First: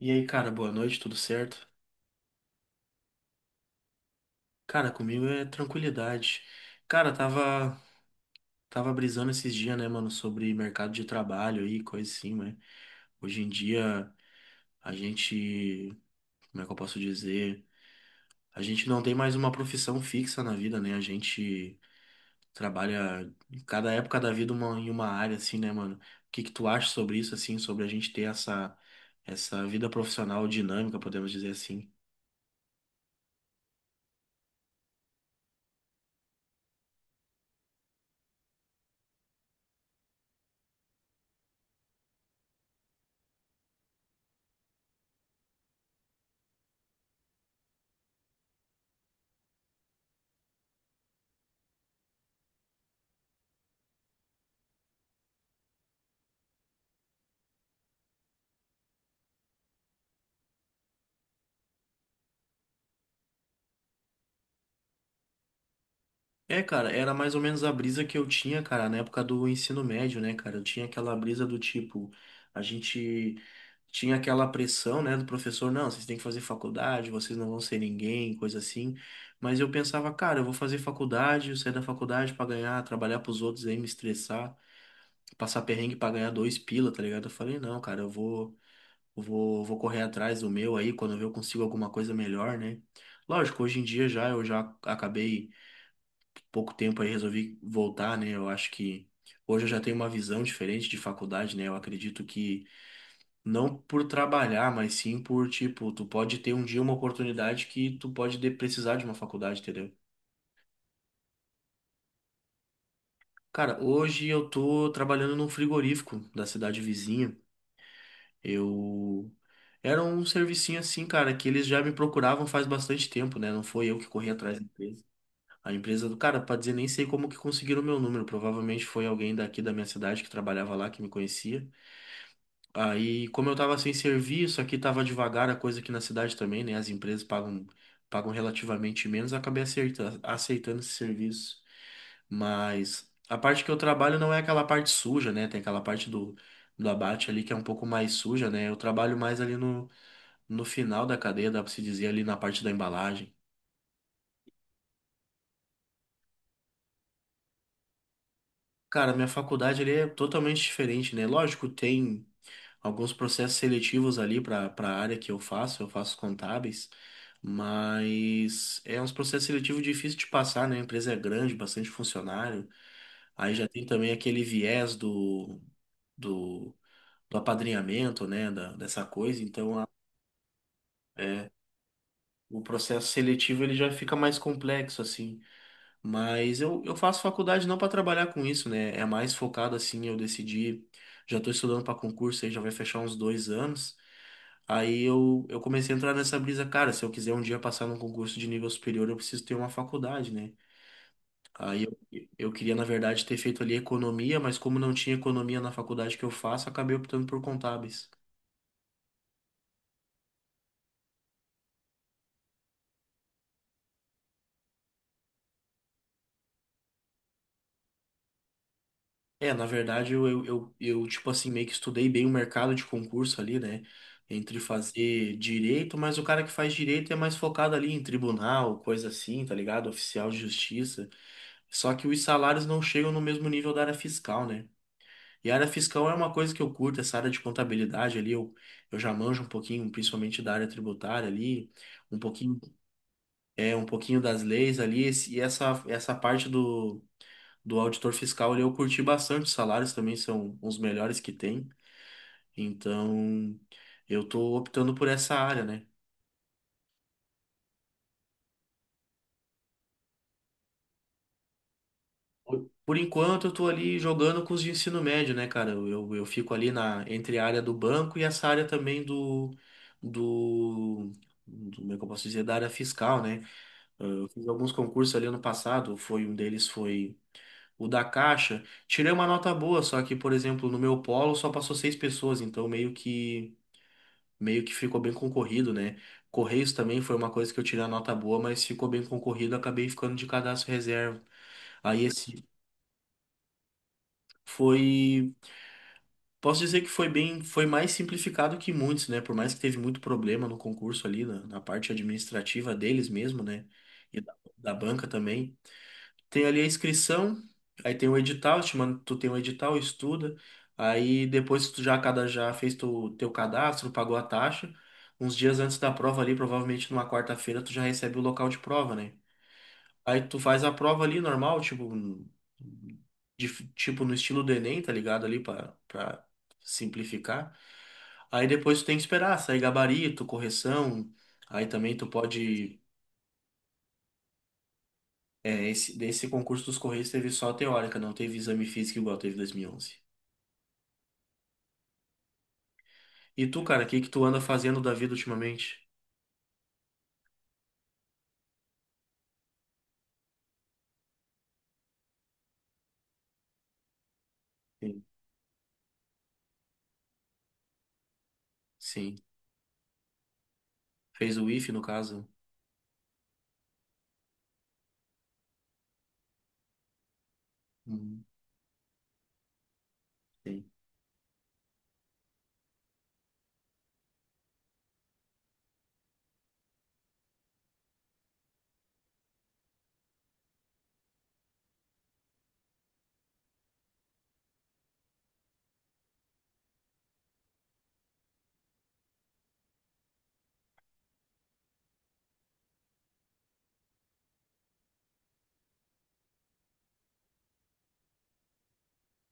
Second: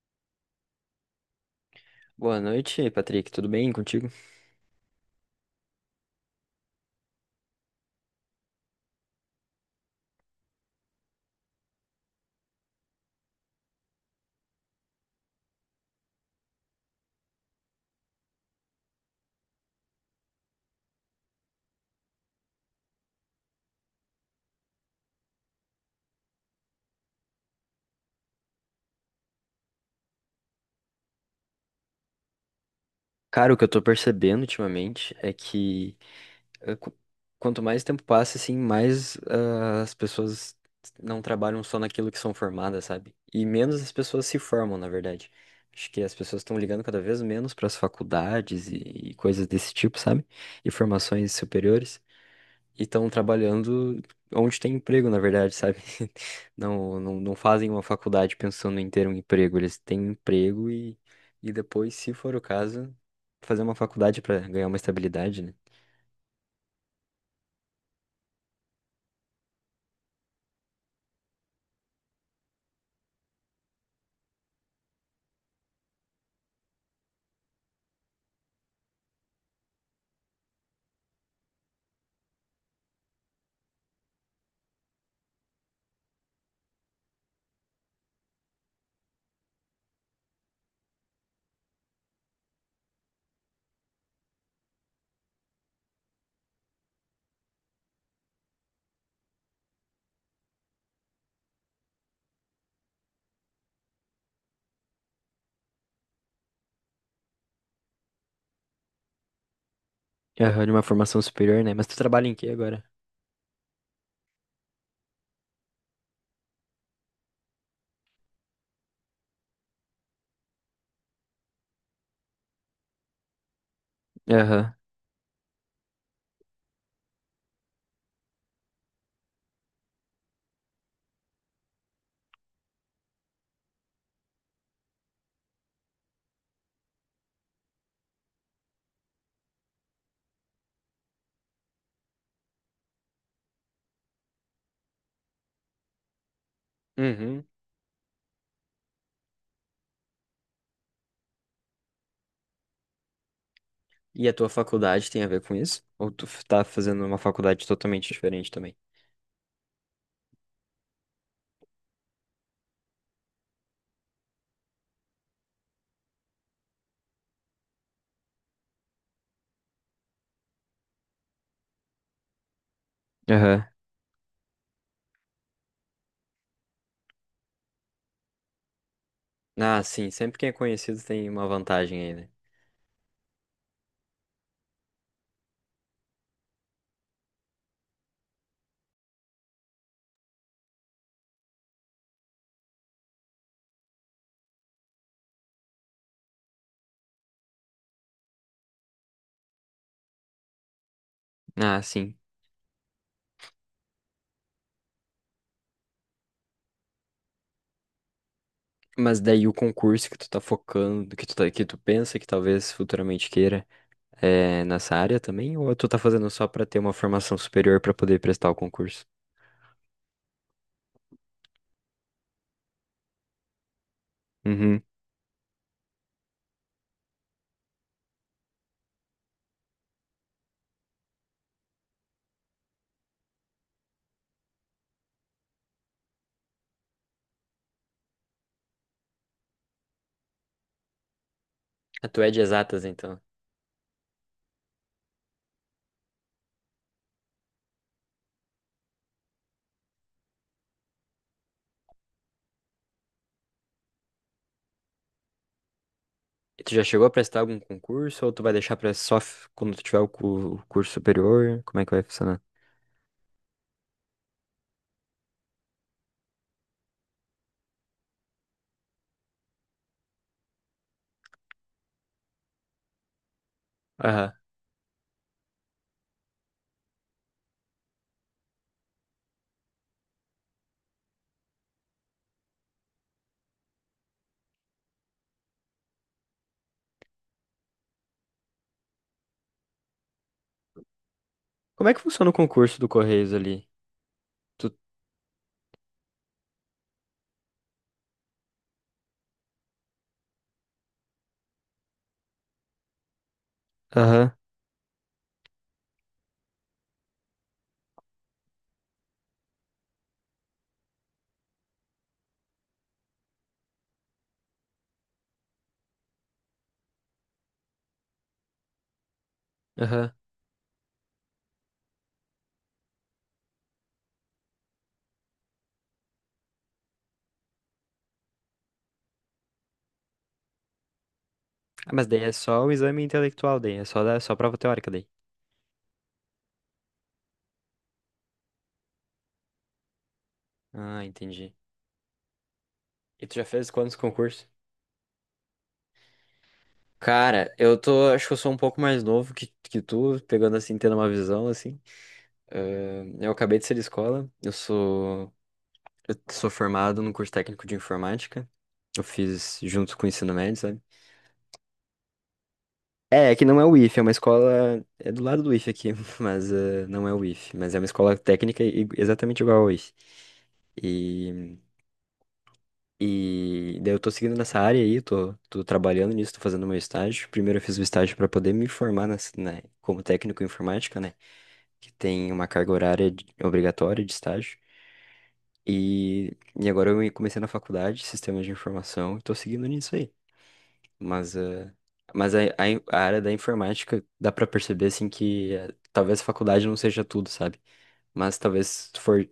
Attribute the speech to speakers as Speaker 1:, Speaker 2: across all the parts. Speaker 1: E aí, cara, boa noite, tudo certo?
Speaker 2: Boa noite, Patrick. Tudo bem contigo?
Speaker 1: Cara, comigo é tranquilidade. Cara, tava brisando esses dias, né, mano, sobre mercado de trabalho e coisa assim, né? Hoje em dia, a gente, como é que eu posso dizer? A gente não tem mais uma profissão fixa na vida, né? A gente trabalha em cada época da vida uma, em uma área, assim, né, mano? O que que tu acha sobre isso, assim, sobre a gente ter essa vida profissional dinâmica, podemos dizer assim?
Speaker 2: Cara, o que eu tô percebendo ultimamente é que eh, qu- quanto mais tempo passa, assim, mais as pessoas não trabalham só naquilo que são formadas, sabe? E menos as pessoas se formam, na verdade. Acho que as pessoas estão ligando cada vez menos para as faculdades e coisas desse tipo, sabe? E formações superiores. E estão trabalhando onde tem emprego, na verdade, sabe? Não, não, não fazem uma faculdade pensando em ter um emprego, eles têm um emprego e depois, se for o caso, fazer uma faculdade para ganhar uma estabilidade, né?
Speaker 1: É, cara, era mais ou menos a brisa que eu tinha, cara, na época do ensino médio, né, cara? Eu tinha aquela brisa do tipo, a gente tinha aquela pressão, né, do professor, não, vocês têm que fazer faculdade, vocês não vão ser ninguém, coisa assim. Mas eu pensava, cara, eu vou fazer faculdade, eu sair da faculdade pra ganhar, trabalhar pros outros aí, me estressar, passar perrengue pra ganhar dois pila, tá ligado? Eu falei, não, cara, eu vou correr atrás do meu aí, quando eu ver eu consigo alguma coisa melhor, né? Lógico, hoje em dia já eu já acabei pouco tempo aí resolvi voltar, né? Eu acho que hoje eu já tenho uma visão diferente de faculdade, né? Eu acredito que não por trabalhar, mas sim por, tipo, tu pode ter um dia uma oportunidade que precisar de uma faculdade, entendeu?
Speaker 2: Aham, de uma formação superior, né? Mas tu trabalha em quê agora?
Speaker 1: Cara, hoje eu tô trabalhando num frigorífico da cidade vizinha. Eu era um servicinho assim, cara, que eles já me procuravam faz bastante tempo, né? Não foi eu que corri atrás da
Speaker 2: Aham.
Speaker 1: empresa. A empresa do cara, pra dizer, nem sei como que conseguiram o meu número. Provavelmente foi alguém daqui da minha cidade que trabalhava lá, que me conhecia. Aí, como eu tava sem serviço, aqui tava devagar a coisa aqui na cidade também, né? As empresas pagam relativamente menos, eu acabei aceitando esse serviço. Mas a parte que eu trabalho não é aquela parte suja, né? Tem aquela parte do abate ali
Speaker 2: Uhum.
Speaker 1: que é um pouco mais suja, né? Eu trabalho mais ali no final da cadeia, dá pra se dizer, ali na parte da embalagem.
Speaker 2: E a tua faculdade tem a ver com isso? Ou tá fazendo uma faculdade totalmente diferente também?
Speaker 1: Cara, minha faculdade ali é totalmente diferente, né? Lógico, tem alguns processos seletivos ali para a área que eu faço contábeis, mas é uns processos seletivos difíceis de passar, né? A empresa é grande, bastante funcionário. Aí já
Speaker 2: Aham.
Speaker 1: tem também aquele viés do, do, do apadrinhamento, né? Dessa coisa. Então,
Speaker 2: Ah, sim, sempre quem é conhecido tem uma
Speaker 1: é,
Speaker 2: vantagem aí, né?
Speaker 1: o processo seletivo ele já fica mais complexo, assim. Mas eu faço faculdade não para trabalhar com isso, né? É mais focado, assim, eu decidi. Já estou estudando para concurso aí, já vai fechar uns dois anos. Aí eu comecei a entrar nessa brisa, cara, se eu quiser um dia passar num concurso de nível superior, eu preciso ter uma faculdade, né?
Speaker 2: Ah,
Speaker 1: Aí
Speaker 2: sim.
Speaker 1: eu queria, na verdade, ter feito ali economia, mas como não tinha economia na faculdade que eu faço, acabei optando por contábeis.
Speaker 2: Mas daí o concurso que tu tá focando, que tu pensa que talvez futuramente queira, é nessa área também? Ou tu tá fazendo só pra ter uma formação superior pra poder prestar o concurso?
Speaker 1: É, na verdade, tipo assim, meio que estudei bem o mercado de concurso ali, né? Entre
Speaker 2: Uhum.
Speaker 1: fazer direito, mas o cara que faz direito é mais focado ali em tribunal, coisa assim, tá ligado? Oficial de justiça. Só que os salários não chegam no mesmo nível da área fiscal, né? E a área fiscal é uma coisa que eu curto, essa área de contabilidade ali, eu já manjo um pouquinho, principalmente da área tributária ali,
Speaker 2: Ah,
Speaker 1: um
Speaker 2: tu é de
Speaker 1: pouquinho,
Speaker 2: exatas, então.
Speaker 1: é, um pouquinho das leis ali, e essa parte do auditor fiscal ali eu curti bastante, os salários também são os melhores que tem, então eu tô optando por essa área, né?
Speaker 2: E tu já chegou a prestar algum concurso ou tu vai deixar pra quando tu tiver o curso superior? Como é que vai funcionar?
Speaker 1: Por enquanto, eu tô ali jogando com os de ensino médio, né, cara? Eu fico ali na, entre a área do banco e essa área também do, como é que eu posso dizer, da área fiscal, né? Eu
Speaker 2: Aham.
Speaker 1: fiz alguns concursos ali ano passado, foi um deles foi o da Caixa. Tirei uma nota boa, só que, por exemplo, no meu polo só passou seis pessoas, então meio que ficou bem concorrido, né? Correios também foi uma coisa que eu tirei a nota boa, mas ficou bem concorrido, acabei ficando de cadastro reserva.
Speaker 2: Como é que
Speaker 1: Aí
Speaker 2: funciona o
Speaker 1: esse
Speaker 2: concurso do Correios ali? Tu...
Speaker 1: foi. Posso dizer que foi bem, foi mais simplificado que muitos, né? Por mais que teve muito problema no concurso ali, na parte administrativa deles mesmo, né? E da,
Speaker 2: Aham,
Speaker 1: da banca também. Tem ali a inscrição, aí tem o edital, te manda, tu tem o edital, estuda. Aí depois que tu já, cada, já fez tu, teu cadastro, pagou a taxa, uns dias antes da prova ali, provavelmente numa quarta-feira, tu já recebe o local de prova, né?
Speaker 2: aham.
Speaker 1: Aí tu faz a prova ali normal, tipo, tipo no estilo do Enem, tá ligado? Ali pra simplificar. Aí depois tu tem que esperar sair gabarito, correção. Aí
Speaker 2: Ah,
Speaker 1: também tu
Speaker 2: mas daí é só o
Speaker 1: pode.
Speaker 2: exame intelectual, daí é só prova teórica daí.
Speaker 1: É, esse, desse concurso dos Correios teve só a teórica, não teve exame físico igual teve 2011. E onze.
Speaker 2: Ah, entendi. E tu já
Speaker 1: E tu,
Speaker 2: fez
Speaker 1: cara, o
Speaker 2: quantos
Speaker 1: que que tu anda
Speaker 2: concursos?
Speaker 1: fazendo da vida ultimamente?
Speaker 2: Cara, eu tô, acho que eu sou um pouco mais novo que tu, pegando assim, tendo uma visão assim. Eu acabei de ser de escola, eu
Speaker 1: Sim.
Speaker 2: sou, eu sou formado no curso técnico de informática. Eu
Speaker 1: Sim.
Speaker 2: fiz junto com o ensino médio, sabe?
Speaker 1: Fez o ife no caso?
Speaker 2: É que não é o IF, é uma escola, é do lado do IF aqui, mas não é o IF, mas é uma escola
Speaker 1: Uhum.
Speaker 2: técnica exatamente igual ao IF.
Speaker 1: Sim.
Speaker 2: E, e daí eu tô seguindo nessa área aí, tô trabalhando nisso, tô fazendo meu estágio. Primeiro eu fiz o estágio pra poder me formar como técnico em informática, né? Que tem uma carga horária obrigatória de estágio. E agora eu comecei na faculdade, sistemas de informação, e tô seguindo nisso aí. Mas, eh, mas a área da informática dá pra perceber, assim, que talvez a faculdade não seja tudo, sabe? Mas talvez se tu for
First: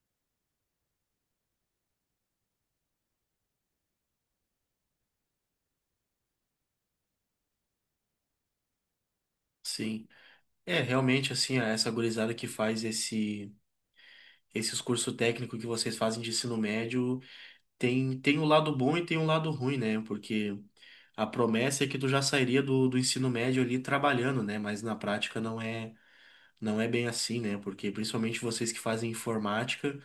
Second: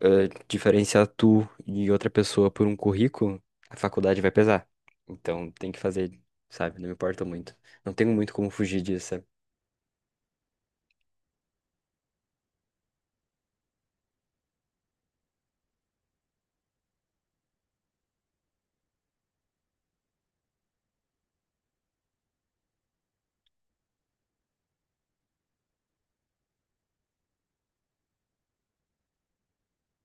Speaker 2: diferenciar tu e outra pessoa por um currículo, a faculdade vai pesar. Então tem que fazer, sabe? Não me importa muito. Não tenho muito como fugir disso, sabe?
Speaker 1: Sim. É, realmente, assim, essa gurizada que faz esses cursos técnicos que vocês fazem de ensino médio tem um lado bom e tem um lado ruim, né? Porque a promessa é que tu já sairia do ensino médio ali trabalhando, né? Mas na prática não é bem assim, né? Porque principalmente vocês que fazem informática,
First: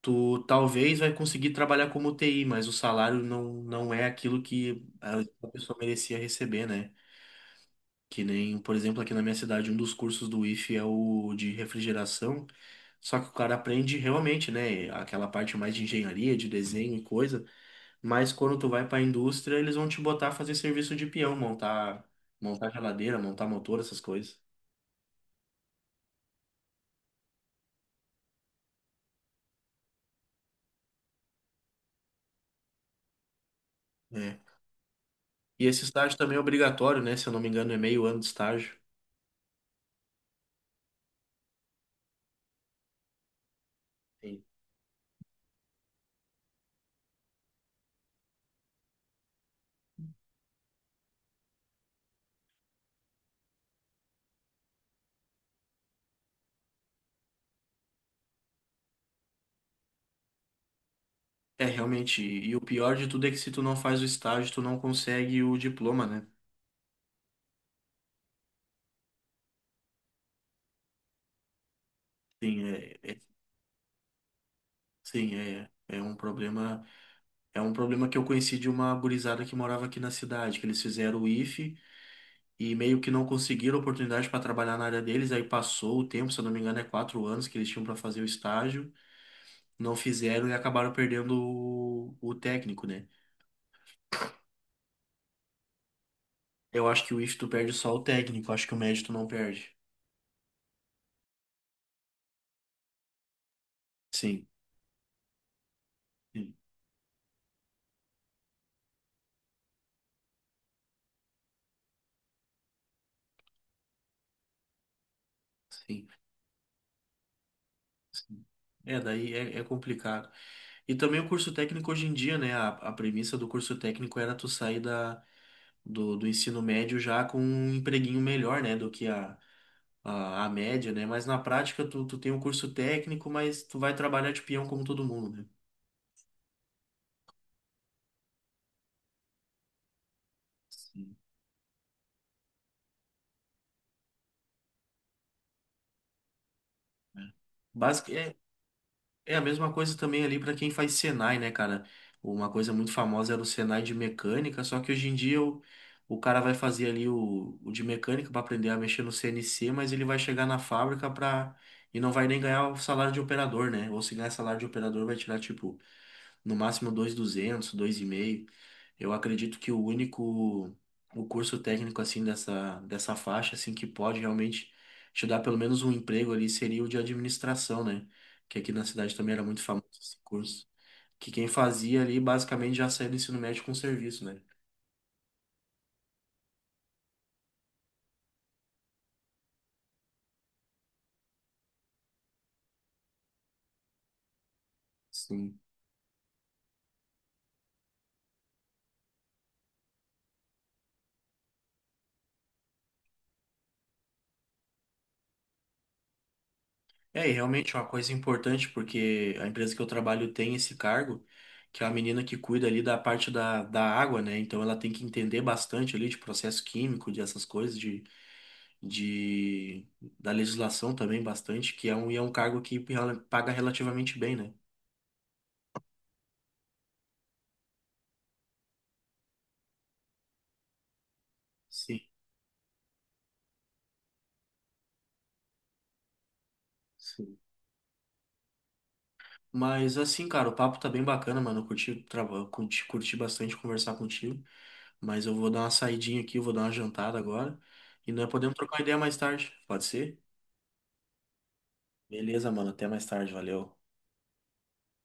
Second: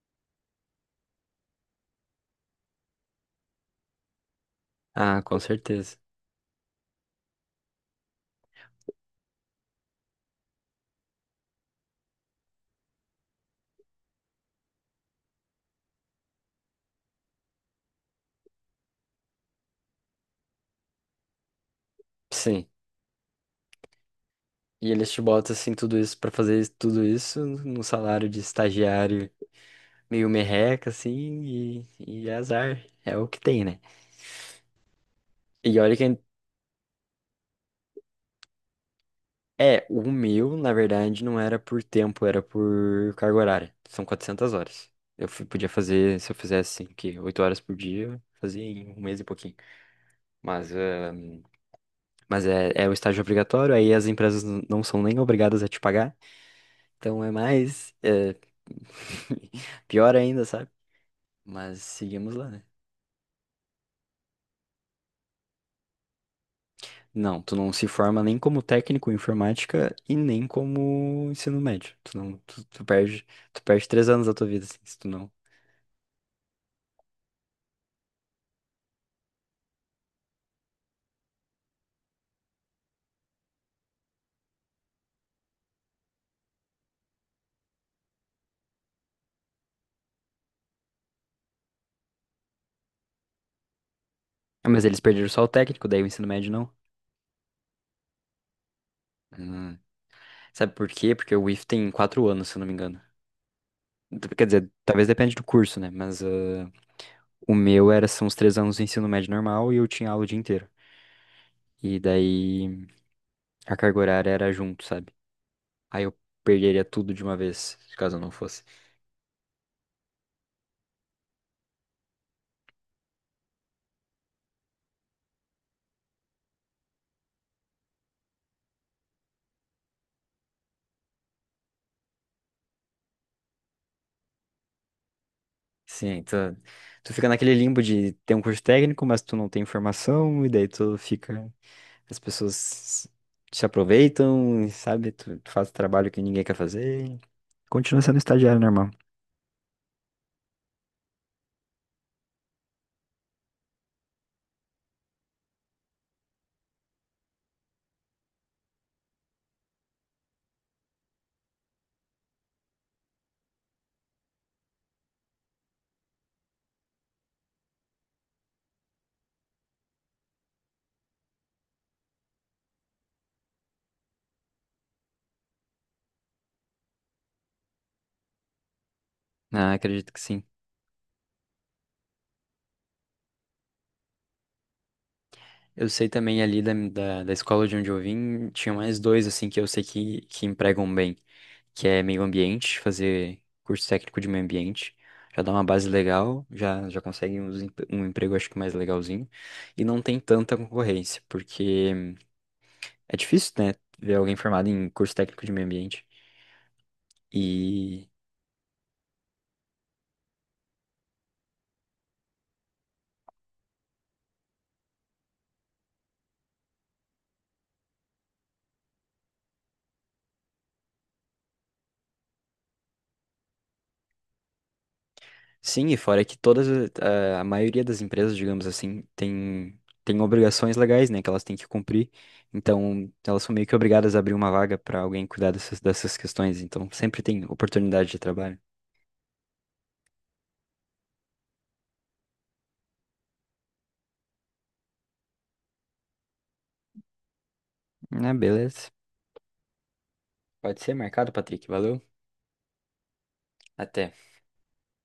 Speaker 1: tu talvez vai conseguir trabalhar como TI, mas o salário não é aquilo que
Speaker 2: Ah, com
Speaker 1: a pessoa
Speaker 2: certeza.
Speaker 1: merecia receber, né? Que nem, por exemplo, aqui na minha cidade, um dos cursos do IFE é o de refrigeração. Só que o cara aprende realmente, né? Aquela parte mais de engenharia, de desenho e coisa. Mas quando tu vai pra indústria, eles vão te botar a fazer serviço de peão, montar,
Speaker 2: Sim.
Speaker 1: montar geladeira, montar motor, essas coisas.
Speaker 2: E eles te botam assim tudo isso pra tudo isso num salário de estagiário meio merreca assim e é azar, é o que tem, né?
Speaker 1: É. E
Speaker 2: E
Speaker 1: esse
Speaker 2: olha que
Speaker 1: estágio também é obrigatório, né? Se eu não me engano, é meio ano de estágio.
Speaker 2: é, o meu, na verdade, não era por tempo, era por carga horária. São
Speaker 1: Sim.
Speaker 2: 400 horas. Podia fazer, se eu fizesse assim, que 8 horas por dia, eu fazia em um mês e pouquinho. Mas, ah, mas é o estágio obrigatório, aí as empresas não são nem obrigadas a te pagar. Então é mais, é, pior ainda, sabe?
Speaker 1: É,
Speaker 2: Mas
Speaker 1: realmente.
Speaker 2: seguimos lá,
Speaker 1: E o
Speaker 2: né?
Speaker 1: pior de tudo é que se tu não faz o estágio, tu não consegue o diploma, né?
Speaker 2: Não, tu não se forma nem como técnico em informática e nem como ensino médio. Tu não, tu,
Speaker 1: Sim,
Speaker 2: tu
Speaker 1: é, é-
Speaker 2: perde 3 anos da tua vida, assim, se tu não.
Speaker 1: sim, é, é um problema. É um problema que eu conheci de uma gurizada que morava aqui na cidade, que eles fizeram o IFE e meio que não conseguiram oportunidade para trabalhar na área deles, aí passou o tempo, se eu não me engano, é quatro anos que eles tinham para fazer o estágio, não fizeram e acabaram perdendo o técnico, né?
Speaker 2: Ah, mas eles perderam só o técnico, daí o ensino médio não.
Speaker 1: Eu acho que o IFE tu perde só o técnico, acho que o médio tu não perde.
Speaker 2: Hum. Sabe por quê? Porque o IF tem 4 anos, se eu não me engano. Então, quer
Speaker 1: Sim,
Speaker 2: dizer, talvez depende do curso, né?
Speaker 1: sim,
Speaker 2: O meu era, são os 3 anos do ensino médio normal e eu tinha aula o dia inteiro. E daí a carga horária era junto, sabe? Aí
Speaker 1: sim,
Speaker 2: eu perderia tudo de uma vez, caso eu não
Speaker 1: sim.
Speaker 2: fosse.
Speaker 1: É, daí é, é complicado. E também o curso técnico hoje em dia, né? A premissa do curso técnico era tu sair da do ensino médio já com um empreguinho melhor, né, do que a média, né? Mas na prática tu tem um curso técnico, mas tu vai trabalhar de peão como todo mundo, né?
Speaker 2: Sim, tu fica naquele limbo de ter um curso técnico, mas tu não tem formação, e daí tu
Speaker 1: Sim,
Speaker 2: fica. As pessoas te aproveitam, sabe? Tu faz trabalho que ninguém quer fazer.
Speaker 1: né?
Speaker 2: Continua sendo
Speaker 1: É,
Speaker 2: estagiário normal.
Speaker 1: é a mesma coisa também ali para quem faz Senai, né, cara? Uma coisa muito famosa era o Senai de mecânica, só que hoje em dia o cara vai fazer ali o de mecânica para aprender a mexer no CNC, mas ele vai chegar na fábrica para e não vai nem ganhar o salário de operador, né? Ou se ganhar salário de operador vai tirar tipo no máximo dois dois duzentos, dois mil e 2,5. Eu acredito que o único o curso técnico assim dessa faixa assim que pode realmente te dar pelo menos um emprego ali seria o de administração, né? Que aqui na cidade também era muito
Speaker 2: Ah,
Speaker 1: famoso
Speaker 2: acredito
Speaker 1: esse
Speaker 2: que sim.
Speaker 1: curso, que quem fazia ali basicamente já saía do ensino médio com serviço, né?
Speaker 2: Eu sei também ali da escola de onde eu vim, tinha mais dois, assim, que eu sei que empregam bem, que é meio ambiente, fazer curso técnico de meio ambiente, já dá
Speaker 1: Sim.
Speaker 2: uma base legal, já consegue emprego, acho que mais legalzinho, e não tem tanta concorrência, porque é difícil, né, ver alguém formado em curso técnico de meio ambiente,
Speaker 1: É, e realmente é uma coisa importante porque a empresa que eu trabalho tem esse cargo que é a menina que cuida ali da parte da água, né? Então ela tem que entender bastante ali de processo químico, de essas coisas, de da legislação também bastante, que é um, e é um cargo que paga relativamente bem, né?
Speaker 2: Sim, e fora que todas, a maioria das empresas, digamos assim, tem obrigações legais, né, que elas têm que
Speaker 1: Sim,
Speaker 2: cumprir. Então, elas são meio que obrigadas a abrir uma vaga para alguém cuidar dessas questões. Então, sempre
Speaker 1: sim.
Speaker 2: tem oportunidade de trabalho.
Speaker 1: Mas assim, cara, o papo tá bem bacana, mano. Eu curti, curti, curti bastante conversar contigo, mas eu vou dar uma saidinha aqui, eu vou dar uma jantada agora. E nós
Speaker 2: Ah,
Speaker 1: podemos trocar uma
Speaker 2: beleza.
Speaker 1: ideia mais tarde, pode ser?
Speaker 2: Pode ser marcado, Patrick. Valeu.
Speaker 1: Beleza, mano. Até mais tarde, valeu.
Speaker 2: Até.